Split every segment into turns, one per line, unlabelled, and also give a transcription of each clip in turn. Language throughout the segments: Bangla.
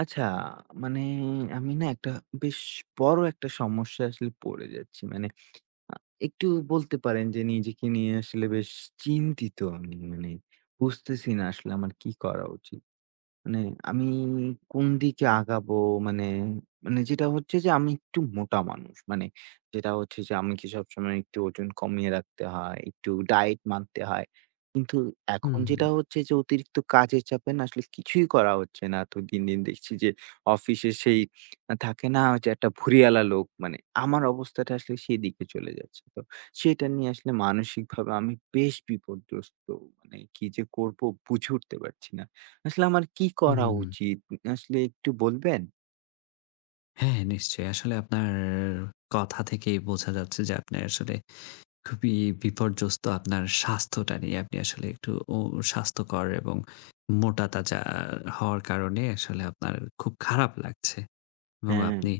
আচ্ছা, মানে আমি না একটা বেশ বড় একটা সমস্যায় আসলে পড়ে যাচ্ছি। মানে আ একটু বলতে পারেন যে নিজেকে নিয়ে আসলে বেশ চিন্তিত আমি। মানে বুঝতেছি না আসলে আমার কি করা উচিত? মানে আমি কোন দিকে আগাবো, মানে মানে যেটা হচ্ছে যে আমি একটু মোটা মানুষ। মানে যেটা হচ্ছে যে আমাকে সবসময় একটু ওজন কমিয়ে রাখতে হয়, একটু ডায়েট মানতে হয়। কিন্তু এখন
হুম,
যেটা হচ্ছে যে অতিরিক্ত কাজের চাপে না আসলে কিছুই করা হচ্ছে না। তো দিন, দিন দেখছি যে অফিসে সেই থাকে না যে একটা ভুঁড়িওয়ালা লোক, মানে আমার অবস্থাটা আসলে সেদিকে চলে যাচ্ছে। তো সেটা নিয়ে আসলে মানসিকভাবে আমি বেশ বিপর্যস্ত। মানে কি যে করব বুঝে উঠতে পারছি না। আসলে আমার কি
হুম,
করা
হুম।
উচিত? আসলে একটু বলবেন?
হ্যাঁ, নিশ্চয়ই। আসলে আপনার কথা থেকেই বোঝা যাচ্ছে যে আপনি আসলে খুবই বিপর্যস্ত আপনার স্বাস্থ্যটা নিয়ে। আপনি আসলে একটু স্বাস্থ্যকর এবং মোটা-তাজা হওয়ার কারণে আসলে আপনার খুব খারাপ লাগছে এবং
হ্যাঁ।
আপনি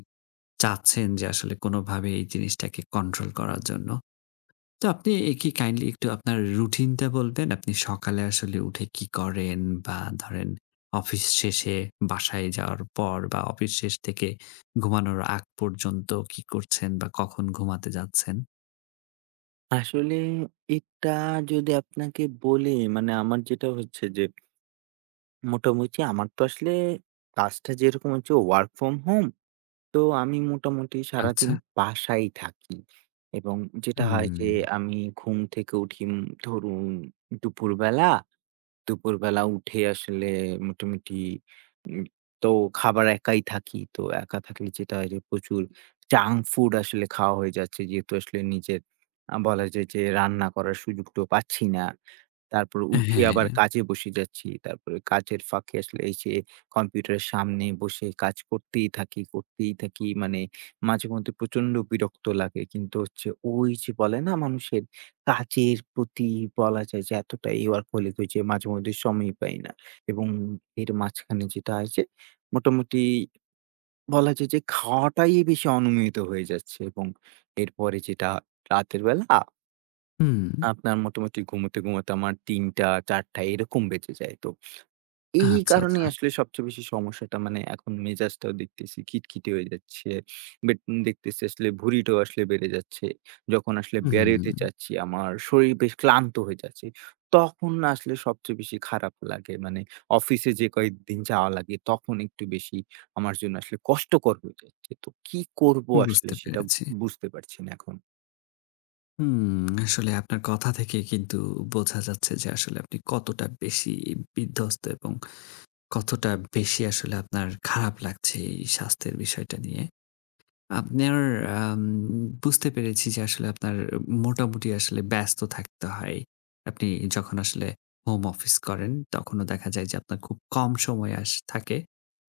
চাচ্ছেন যে আসলে কোনোভাবে এই জিনিসটাকে কন্ট্রোল করার জন্য। তো আপনি কি কাইন্ডলি একটু আপনার রুটিনটা বলবেন? আপনি সকালে আসলে উঠে কি করেন? বা ধরেন অফিস শেষে বাসায় যাওয়ার পর বা অফিস শেষ থেকে ঘুমানোর আগ পর্যন্ত কি করছেন বা কখন ঘুমাতে যাচ্ছেন?
আসলে এটা যদি আপনাকে বলি, মানে আমার যেটা হচ্ছে যে মোটামুটি আমার তো আসলে কাজটা যেরকম হচ্ছে work from home, তো আমি মোটামুটি
আচ্ছা।
সারাদিন বাসায় থাকি। এবং যেটা হয়
হুম।
যে আমি ঘুম থেকে উঠি ধরুন দুপুরবেলা। উঠে আসলে মোটামুটি উম তো খাবার একাই থাকি। তো একা থাকলে যেটা হয় যে প্রচুর জাঙ্ক ফুড আসলে খাওয়া হয়ে যাচ্ছে। যেহেতু আসলে নিজের বলা যায় যে রান্না করার সুযোগটাও পাচ্ছি না। তারপর উঠে
হ্যাঁ।
আবার কাজে বসে যাচ্ছি। তারপরে কাজের ফাঁকে আসলে এসে কম্পিউটারের সামনে বসে কাজ করতেই থাকি, করতেই থাকি। মানে মাঝেমধ্যে প্রচন্ড বিরক্ত লাগে। কিন্তু হচ্ছে ওই যে বলে না, মানুষের কাজের প্রতি বলা যায় যে এতটাই ওয়ার্কহোলিক হই যে মাঝেমধ্যে সময়ই পাই না। এবং এর মাঝখানে যেটা হয় যে মোটামুটি বলা যায় যে খাওয়াটাই বেশি অনিয়মিত হয়ে যাচ্ছে। এবং এরপরে যেটা রাতের বেলা
হুম।
আপনার মোটামুটি ঘুমোতে আমার ৩:০০ ৪:০০ এরকম বেজে যায়। তো এই
আচ্ছা, আচ্ছা।
কারণেই আসলে সবচেয়ে বেশি সমস্যাটা, মানে এখন মেজাজটাও দেখতেছি খিটখিটে হয়ে যাচ্ছে। বেট দেখতেছি আসলে ভুঁড়িটাও আসলে বেড়ে যাচ্ছে। যখন আসলে
হুম।
বেরোতে চাচ্ছি আমার শরীর বেশ ক্লান্ত হয়ে যাচ্ছে। তখন না আসলে সবচেয়ে বেশি খারাপ লাগে। মানে অফিসে যে কয়েকদিন যাওয়া লাগে তখন একটু বেশি আমার জন্য আসলে কষ্টকর হয়ে যাচ্ছে। তো কি করব আসলে
বুঝতে
সেটা
পেরেছি।
বুঝতে পারছি না এখন।
হুম, আসলে আপনার কথা থেকে কিন্তু বোঝা যাচ্ছে যে আসলে আপনি কতটা বেশি বিধ্বস্ত এবং কতটা বেশি আসলে আপনার খারাপ লাগছে এই স্বাস্থ্যের বিষয়টা নিয়ে? আপনার আম বুঝতে পেরেছি যে আসলে আপনার মোটামুটি আসলে ব্যস্ত থাকতে হয়। আপনি যখন আসলে হোম অফিস করেন তখনও দেখা যায় যে আপনার খুব কম সময় থাকে।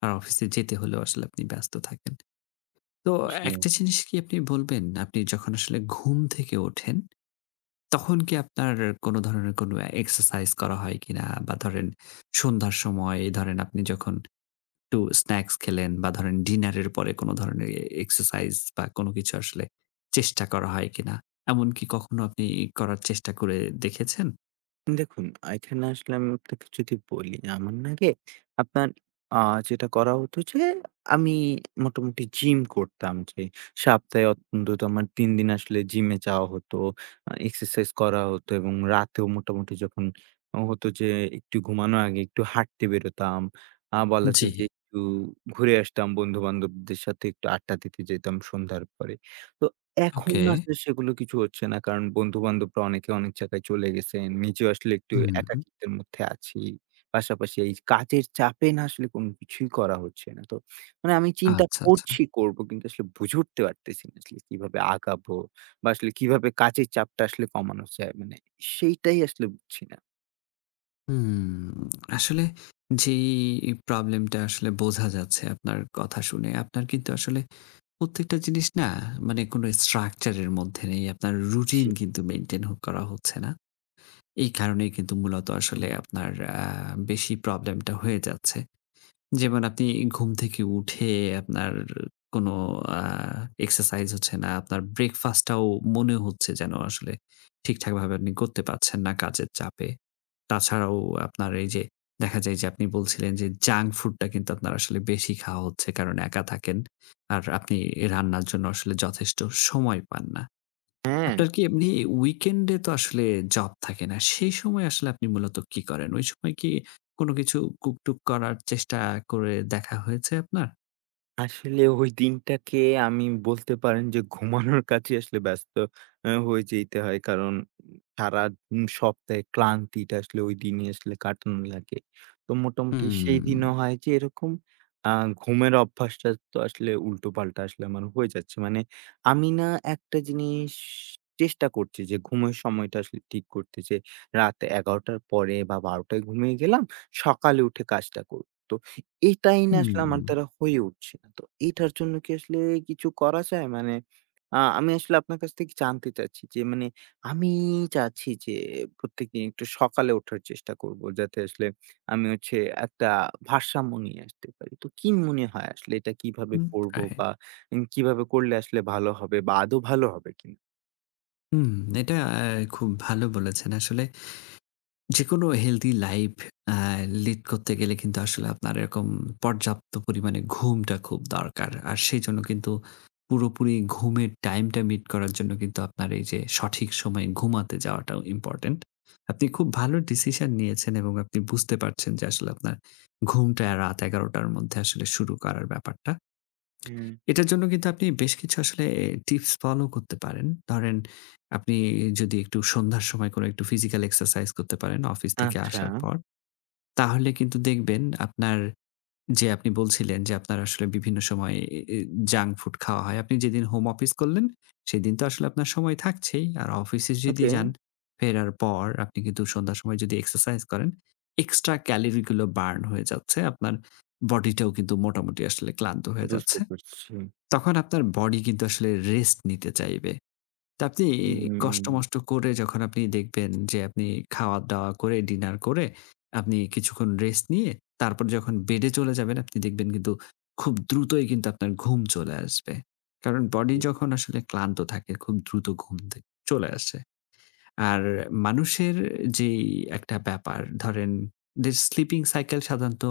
আর অফিসে যেতে হলেও আসলে আপনি ব্যস্ত থাকেন। তো
জি।
একটা জিনিস কি আপনি বলবেন, আপনি যখন আসলে ঘুম থেকে ওঠেন তখন কি আপনার কোনো ধরনের কোনো এক্সারসাইজ করা হয় কিনা? বা ধরেন সন্ধ্যার সময় ধরেন আপনি যখন একটু স্ন্যাকস খেলেন বা ধরেন ডিনারের পরে কোন ধরনের এক্সারসাইজ বা কোন কিছু আসলে চেষ্টা করা হয় কিনা? এমন কি কখনো আপনি করার চেষ্টা করে দেখেছেন?
দেখুন, এখানে আসলে আমি আপনাকে যদি বলি, আমার না আগে আপনার আ যেটা করা হতো যে, আমি মোটামুটি জিম করতাম যে, সপ্তাহে অন্তত আমার ৩ দিন আসলে জিমে যাওয়া হতো। এক্সারসাইজ করা হতো এবং রাতেও মোটামুটি যখন হতো যে, একটু ঘুমানোর আগে একটু হাঁটতে বেরোতাম। বলা
জি,
যায় যে, একটু ঘুরে আসতাম, বন্ধু-বান্ধবদের সাথে একটু আড্ডা দিতে যেতাম সন্ধ্যার পরে। তো এখন
ওকে।
আসলে সেগুলো কিছু হচ্ছে না। কারণ বন্ধু-বান্ধবরা অনেকে অনেক জায়গায় চলে গেছেন। নিজেও আসলে একটু
হুম,
একাকিত্বের মধ্যে আছি। পাশাপাশি এই কাজের চাপে না আসলে কোনো কিছুই করা হচ্ছে না। তো মানে আমি চিন্তা
আচ্ছা, আচ্ছা।
করছি করব কিন্তু আসলে বুঝে উঠতে পারতেছি না আসলে কিভাবে আগাবো বা আসলে কিভাবে কাজের চাপটা আসলে কমানো যায়। মানে সেইটাই আসলে বুঝছি না।
হুম, আসলে যেই প্রবলেমটা আসলে বোঝা যাচ্ছে আপনার কথা শুনে, আপনার কিন্তু আসলে প্রত্যেকটা জিনিস না মানে কোন স্ট্রাকচার এর মধ্যে নেই। আপনার রুটিন
জি,
কিন্তু মেইনটেইন করা হচ্ছে না। এই কারণেই কিন্তু মূলত আসলে আপনার আ বেশি প্রবলেমটা হয়ে যাচ্ছে। যেমন আপনি ঘুম থেকে উঠে আপনার কোনো আ এক্সারসাইজ হচ্ছে না। আপনার ব্রেকফাস্টটাও মনে হচ্ছে যেন আসলে ঠিকঠাকভাবে আপনি করতে পারছেন না কাজের চাপে। তাছাড়াও আপনার এই যে দেখা যায় যে আপনি বলছিলেন যে জাঙ্ক ফুডটা কিন্তু আপনার আসলে বেশি খাওয়া হচ্ছে কারণ একা থাকেন। আর আপনি রান্নার জন্য আসলে যথেষ্ট সময় পান না।
হ্যাঁ।
আপনার কি এমনি উইকেন্ডে তো আসলে জব থাকে না। সেই সময় আসলে আপনি মূলত কি করেন? ওই সময় কি কোনো কিছু কুক-টুক করার চেষ্টা করে দেখা হয়েছে আপনার?
আসলে ওই দিনটাকে আমি বলতে পারেন যে ঘুমানোর কাছে আসলে ব্যস্ত হয়ে যেতে হয়। কারণ সারা সপ্তাহে ক্লান্তিটা আসলে ওই দিনই আসলে কাটানো লাগে। তো মোটামুটি
হুম।
সেই দিনও হয় যে এরকম আ ঘুমের অভ্যাসটা তো আসলে উল্টোপাল্টা আসলে আমার হয়ে যাচ্ছে। মানে আমি না একটা জিনিস চেষ্টা করছি যে ঘুমের সময়টা আসলে ঠিক করতে, যে রাত ১১ টার পরে বা ১২ টায় ঘুমিয়ে গেলাম। সকালে উঠে কাজটা করব। তো এটাই না আসলে
হুম,
আমার দ্বারা হয়ে উঠছে না। তো এটার জন্য কি আসলে কিছু করা যায়? মানে আমি আসলে আপনার কাছ থেকে জানতে চাচ্ছি যে, মানে আমি চাচ্ছি যে প্রত্যেকদিন একটু সকালে ওঠার চেষ্টা করব। যাতে আসলে আমি হচ্ছে একটা ভারসাম্য নিয়ে আসতে পারি। তো কি মনে হয় আসলে এটা কিভাবে
হুম,
করব
রাইট।
বা কিভাবে করলে আসলে ভালো হবে বা আদৌ ভালো হবে কিনা?
হুম, এটা খুব ভালো বলেছেন আসলে। যেকোনো হেলদি লাইফ আ লিড করতে গেলে কিন্তু আসলে আপনার এরকম পর্যাপ্ত পরিমাণে ঘুমটা খুব দরকার। আর সেজন্য কিন্তু পুরোপুরি ঘুমের টাইমটা মিট করার জন্য কিন্তু আপনার এই যে সঠিক সময়ে ঘুমাতে যাওয়াটাও ইম্পোর্টেন্ট। আপনি খুব ভালো ডিসিশন নিয়েছেন এবং আপনি বুঝতে পারছেন যে আসলে আপনার ঘুমটা রাত ১১:০০ টার মধ্যে আসলে শুরু করার ব্যাপারটা।
হুম।
এটার জন্য কিন্তু আপনি বেশ কিছু আসলে টিপস ফলো করতে পারেন। ধরেন আপনি যদি একটু সন্ধ্যার সময় কোনো একটু ফিজিক্যাল এক্সারসাইজ করতে পারেন অফিস থেকে
আচ্ছা,
আসার পর, তাহলে কিন্তু দেখবেন আপনার যে আপনি বলছিলেন যে আপনার আসলে বিভিন্ন সময় এ এ জাঙ্ক ফুড খাওয়া হয়। আপনি যেদিন হোম অফিস করলেন সেদিন তো আসলে আপনার সময় থাকছেই। আর অফিসে যদি
ওকে
যান ফেরার পর আপনি কিন্তু সন্ধ্যার সময় যদি এক্সারসাইজ করেন, এক্সট্রা ক্যালোরি গুলো বার্ন হয়ে যাচ্ছে। আপনার বডিটাও কিন্তু মোটামুটি আসলে ক্লান্ত হয়ে
বুঝতে
যাচ্ছে।
পারছি।
তখন আপনার বডি কিন্তু আসলে রেস্ট নিতে চাইবে। তো আপনি
হুম,
কষ্ট-মষ্ট করে যখন আপনি দেখবেন যে আপনি খাওয়া-দাওয়া করে, ডিনার করে আপনি কিছুক্ষণ রেস্ট নিয়ে তারপর যখন বেডে চলে যাবেন আপনি দেখবেন কিন্তু খুব দ্রুতই কিন্তু আপনার ঘুম চলে আসবে। কারণ বডি
জি।
যখন আসলে ক্লান্ত থাকে খুব দ্রুত ঘুম চলে আসে। আর মানুষের যেই একটা ব্যাপার ধরেন যে স্লিপিং সাইকেল সাধারণত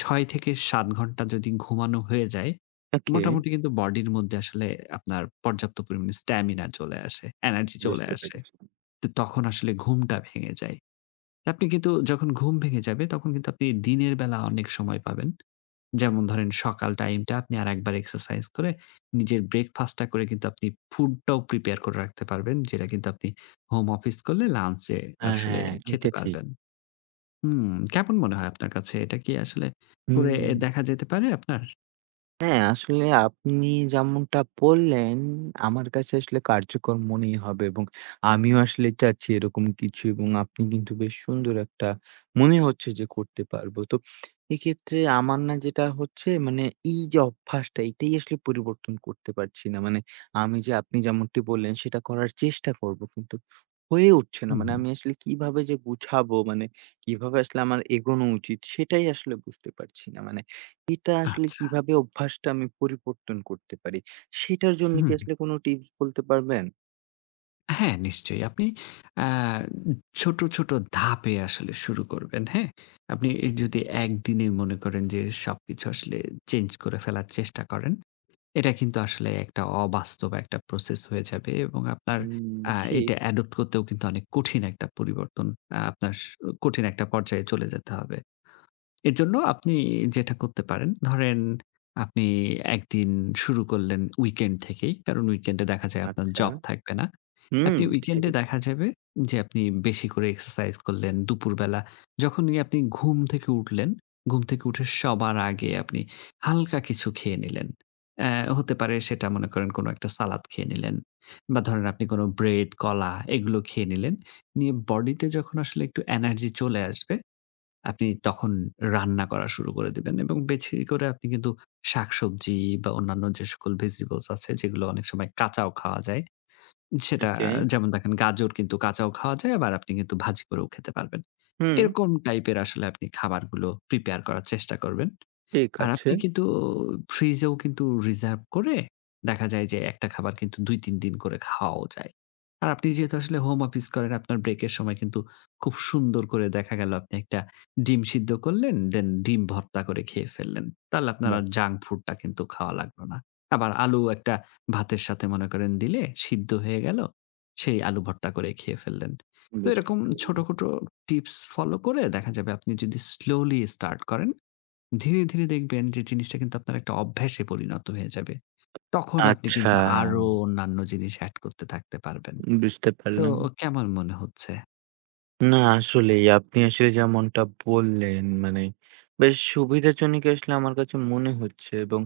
৬ থেকে ৭ ঘন্টা যদি ঘুমানো হয়ে যায়,
ওকে
মোটামুটি কিন্তু বডির মধ্যে আসলে আপনার পর্যাপ্ত পরিমাণে স্ট্যামিনা চলে আসে, এনার্জি চলে
বুঝতে
আসে।
পেরেছি।
তো তখন আসলে ঘুমটা ভেঙে যায়। আপনি কিন্তু যখন ঘুম ভেঙে যাবে তখন কিন্তু আপনি দিনের বেলা অনেক সময় পাবেন। যেমন ধরেন সকাল টাইমটা আপনি আরেকবার এক্সারসাইজ করে নিজের ব্রেকফাস্টটা করে কিন্তু আপনি ফুডটাও প্রিপেয়ার করে রাখতে পারবেন। যেটা কিন্তু আপনি হোম অফিস করলে লাঞ্চ এ
হ্যাঁ,
আসলে
হ্যাঁ,
খেতে
এটা ঠিক।
পারবেন। হুম, কেমন মনে হয় আপনার কাছে? এটা কি আসলে করে
হুম,
দেখা যেতে পারে আপনার?
হ্যাঁ, আসলে আপনি যেমনটা বললেন, আমার কাছে আসলে কার্যকর মনেই হবে এবং আমিও আসলে চাচ্ছি এরকম কিছু। এবং আপনি কিন্তু বেশ সুন্দর একটা মনে হচ্ছে যে করতে পারবো। তো এক্ষেত্রে আমার না যেটা হচ্ছে, মানে এই যে অভ্যাসটা এটাই আসলে পরিবর্তন করতে পারছি না। মানে আমি যে আপনি যেমনটি বললেন সেটা করার চেষ্টা করবো কিন্তু হয়ে উঠছে না।
হুম।
মানে আমি আসলে কিভাবে যে গুছাবো, মানে কিভাবে আসলে আমার এগোনো উচিত সেটাই আসলে বুঝতে পারছি না। মানে এটা আসলে
আচ্ছা।
কিভাবে অভ্যাসটা আমি পরিবর্তন করতে পারি? সেটার জন্য কি
হুম।
আসলে কোন টিপস বলতে পারবেন?
হ্যাঁ, নিশ্চয়ই। আপনি আ ছোট, ছোট ধাপে আসলে শুরু করবেন, হ্যাঁ? আপনি যদি একদিনে মনে করেন যে সবকিছু আসলে চেঞ্জ করে ফেলার চেষ্টা করেন, এটা কিন্তু আসলে একটা অবাস্তব একটা প্রসেস হয়ে যাবে এবং আপনার
হুম,
এটা
ঠিক।
অ্যাডপ্ট করতেও কিন্তু অনেক কঠিন একটা পরিবর্তন আপনার কঠিন একটা পর্যায়ে চলে যেতে হবে। এর জন্য আপনি যেটা করতে পারেন, ধরেন আপনি একদিন শুরু করলেন উইকেন্ড থেকেই। কারণ উইকেন্ডে দেখা যায় আপনার
আচ্ছা।
জব থাকবে না।
হুম,
আপনি
ঠিক।
উইকেন্ডে দেখা যাবে যে আপনি বেশি করে এক্সারসাইজ করলেন দুপুরবেলা। যখনই আপনি ঘুম থেকে উঠলেন, ঘুম থেকে উঠে সবার আগে আপনি হালকা কিছু খেয়ে নিলেন। হতে পারে সেটা মনে করেন কোনো একটা সালাদ খেয়ে নিলেন বা ধরেন আপনি কোনো ব্রেড, কলা এগুলো খেয়ে নিলেন। নিয়ে বডিতে যখন আসলে একটু এনার্জি চলে আসবে আপনি তখন রান্না করা শুরু করে দিবেন এবং বেছে করে আপনি কিন্তু শাকসবজি বা অন্যান্য যে সকল ভেজিটেবলস আছে যেগুলো অনেক সময় কাঁচাও খাওয়া যায়। সেটা
ওকে।
যেমন দেখেন গাজর কিন্তু কাঁচাও খাওয়া যায় আবার আপনি কিন্তু ভাজি করেও খেতে পারবেন।
হুম,
এরকম টাইপের আসলে আপনি খাবারগুলো প্রিপেয়ার করার চেষ্টা করবেন।
ঠিক
আর
আছে।
আপনি কিন্তু ফ্রিজেও কিন্তু রিজার্ভ করে দেখা যায় যে একটা খাবার কিন্তু ২-৩ দিন করে খাওয়াও যায়। আর আপনি যেহেতু আসলে হোম অফিস করেন আপনার ব্রেকের সময় কিন্তু খুব সুন্দর করে দেখা গেল আপনি একটা ডিম সিদ্ধ করলেন, দেন ডিম ভর্তা করে খেয়ে ফেললেন। তাহলে আপনার
বাহ!
আর জাঙ্ক ফুডটা কিন্তু খাওয়া লাগলো না। আবার আলু একটা ভাতের সাথে মনে করেন দিলে সিদ্ধ হয়ে গেল। সেই আলু ভর্তা করে খেয়ে ফেললেন। তো
বুঝতে
এরকম ছোট,
পারলাম।
ছোট টিপস ফলো করে দেখা যাবে আপনি যদি স্লোলি স্টার্ট করেন ধীরে, ধীরে দেখবেন যে জিনিসটা কিন্তু আপনার একটা অভ্যাসে পরিণত হয়ে যাবে। তখন আপনি
আচ্ছা,
কিন্তু আরো অন্যান্য জিনিস এড করতে থাকতে পারবেন।
বুঝতে
তো
পারলাম।
কেমন মনে হচ্ছে?
না আসলেই আপনি আসলে যেমনটা বললেন, মানে বেশ সুবিধাজনক আসলে আমার কাছে মনে হচ্ছে। এবং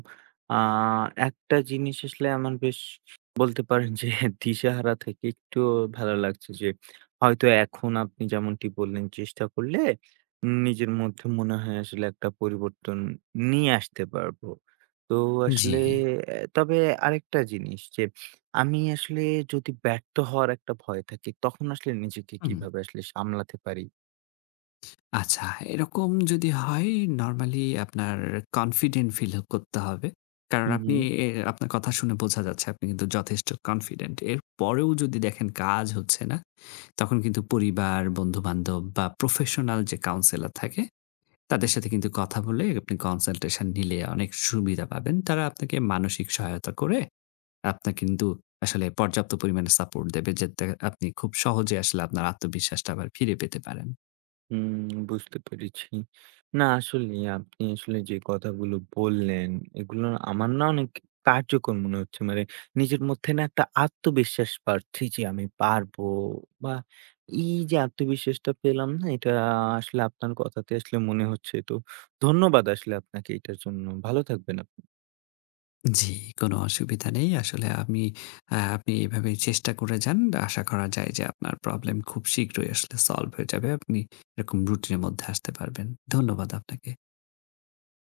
আহ, একটা জিনিস আসলে আমার বেশ বলতে পারেন যে দিশাহারা থেকে একটু ভালো লাগছে যে হয়তো এখন আপনি যেমনটি বললেন চেষ্টা করলে নিজের মধ্যে মনে হয় আসলে একটা পরিবর্তন নিয়ে আসতে পারবো। তো
জি।
আসলে আহ, তবে আরেকটা জিনিস যে আমি আসলে যদি ব্যর্থ হওয়ার একটা ভয় থাকে, তখন আসলে নিজেকে
হুম,
কিভাবে আসলে সামলাতে পারি?
আচ্ছা এরকম যদি হয় নরমালি আপনার কনফিডেন্ট ফিল করতে হবে। কারণ
হু, হু।
আপনি এ আপনার কথা শুনে বোঝা যাচ্ছে আপনি কিন্তু যথেষ্ট কনফিডেন্ট। এরপরেও যদি দেখেন কাজ হচ্ছে না, তখন কিন্তু পরিবার, বন্ধু-বান্ধব বা প্রফেশনাল যে কাউন্সেলর থাকে তাদের সাথে কিন্তু কথা বলে আপনি কনসালটেশন নিলে অনেক সুবিধা পাবেন। তারা আপনাকে মানসিক সহায়তা করে আপনার কিন্তু আসলে পর্যাপ্ত পরিমাণে সাপোর্ট দেবে যাতে আপনি খুব সহজে আসলে আপনার আত্মবিশ্বাসটা আবার ফিরে পেতে পারেন।
হুম, বুঝতে পেরেছি। না আসলেই আপনি আসলে যে কথাগুলো বললেন, এগুলো আমার না অনেক কার্যকর মনে হচ্ছে। মানে নিজের মধ্যে না একটা আত্মবিশ্বাস পাচ্ছি যে আমি পারবো, বা এই যে আত্মবিশ্বাসটা পেলাম না, এটা আসলে আপনার কথাতে আসলে মনে হচ্ছে। তো ধন্যবাদ আসলে আপনাকে এটার জন্য। ভালো থাকবেন আপনি।
জি, কোনো অসুবিধা নেই। আসলে আমি আপনি এভাবে চেষ্টা করে যান। আশা করা যায় যে আপনার প্রবলেম খুব শীঘ্রই আসলে সলভ হয়ে যাবে। আপনি এরকম রুটিনের মধ্যে আসতে পারবেন। ধন্যবাদ আপনাকে।